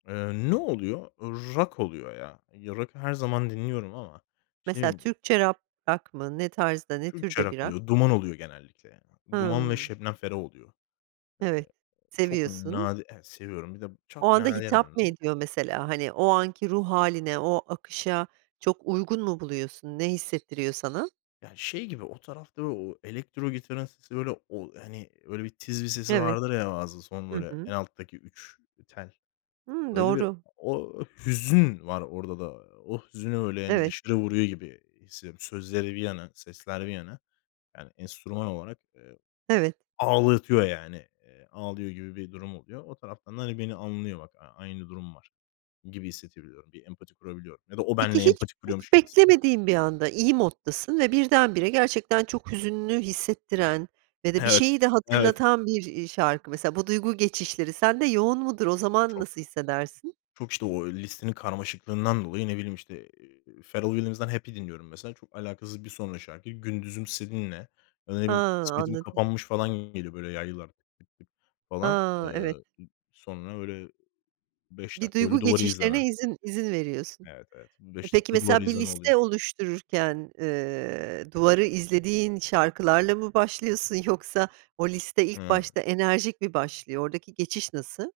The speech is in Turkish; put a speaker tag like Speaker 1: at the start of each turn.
Speaker 1: Iıı, ne oluyor? Iıı, rock oluyor ya. Ya, rock'ı her zaman dinliyorum ama işte
Speaker 2: Mesela
Speaker 1: dediğim gibi
Speaker 2: Türkçe rap rock mı? Ne tarzda ne
Speaker 1: Türkçe
Speaker 2: türde bi
Speaker 1: rock
Speaker 2: rock?
Speaker 1: oluyor, Duman oluyor genellikle ya. Duman ve
Speaker 2: Hımm.
Speaker 1: Şebnem Ferah oluyor.
Speaker 2: Evet,
Speaker 1: Iıı, çok
Speaker 2: seviyorsun.
Speaker 1: nadir Evet, seviyorum. Bir de
Speaker 2: O
Speaker 1: çok
Speaker 2: anda
Speaker 1: nadiren
Speaker 2: hitap mı
Speaker 1: hani
Speaker 2: ediyor mesela hani? O anki ruh hâline, o akışa çok uygun mu buluyorsun ne hissettiriyor sana?
Speaker 1: Ya şey gibi, o tarafta o elektro gitarın sesi, böyle, o hani öyle bir tiz bir sesi
Speaker 2: Evet.
Speaker 1: vardır ya, bazen son
Speaker 2: Hı
Speaker 1: böyle en
Speaker 2: hı.
Speaker 1: alttaki 3 tel.
Speaker 2: Hıı,
Speaker 1: Öyle bir
Speaker 2: doğru.
Speaker 1: o hüzün var orada da. O hüzünü öyle, hani,
Speaker 2: Evet.
Speaker 1: dışarı vuruyor gibi hissediyorum. Sözleri bir yana, sesler bir yana. Yani enstrüman olarak, ııı,
Speaker 2: Evet.
Speaker 1: ağlatıyor yani. Iıı, ağlıyor gibi bir durum oluyor. O taraftan da hani, beni anlıyor, bak aynı durum var gibi hissedebiliyorum. Bir empati kurabiliyorum ya da o
Speaker 2: Peki
Speaker 1: benle
Speaker 2: hiç
Speaker 1: empati
Speaker 2: hiç
Speaker 1: kuruyormuş gibi hissediyorum.
Speaker 2: beklemediğin bir anda iyi moddasın ve birdenbire gerçekten çok hüzünlü hissettiren ve de bir
Speaker 1: Evet.
Speaker 2: şeyi de
Speaker 1: Evet.
Speaker 2: hatırlatan bir, iii, şarkı mesela. Bu duygu geçişleri sende yoğun mudur, o zaman
Speaker 1: Çok.
Speaker 2: nasıl hissedersin?
Speaker 1: Çok, işte, o listenin karmaşıklığından dolayı ne bileyim, i i işte, Pharrell Williams'dan Happy dinliyorum mesela. Çok alakasız bir sonraki şarkı, Gündüzüm Seninle ya da ne
Speaker 2: Ha,
Speaker 1: bileyim, kısmetim
Speaker 2: anladım.
Speaker 1: kapanmış falan gibi geliyor, böyle yaylılar [unintelligible] falan.
Speaker 2: Ha, evet.
Speaker 1: Iıı, sonra öyle 5
Speaker 2: Bir
Speaker 1: dakika
Speaker 2: duygu
Speaker 1: öyle duvarı
Speaker 2: geçişlerine
Speaker 1: izleme.
Speaker 2: izin izin veriyorsun.
Speaker 1: Evet, evet. Bu
Speaker 2: E,
Speaker 1: 5
Speaker 2: peki
Speaker 1: dakika duvarı
Speaker 2: mesela bir
Speaker 1: izleme oluyor.
Speaker 2: liste oluştururken, ııı, duvarı izlediğin şarkılarla mı başlıyorsun? Yoksa o liste ilk
Speaker 1: Hıı.
Speaker 2: başta enerjik mi başlıyor? Oradaki geçiş nasıl?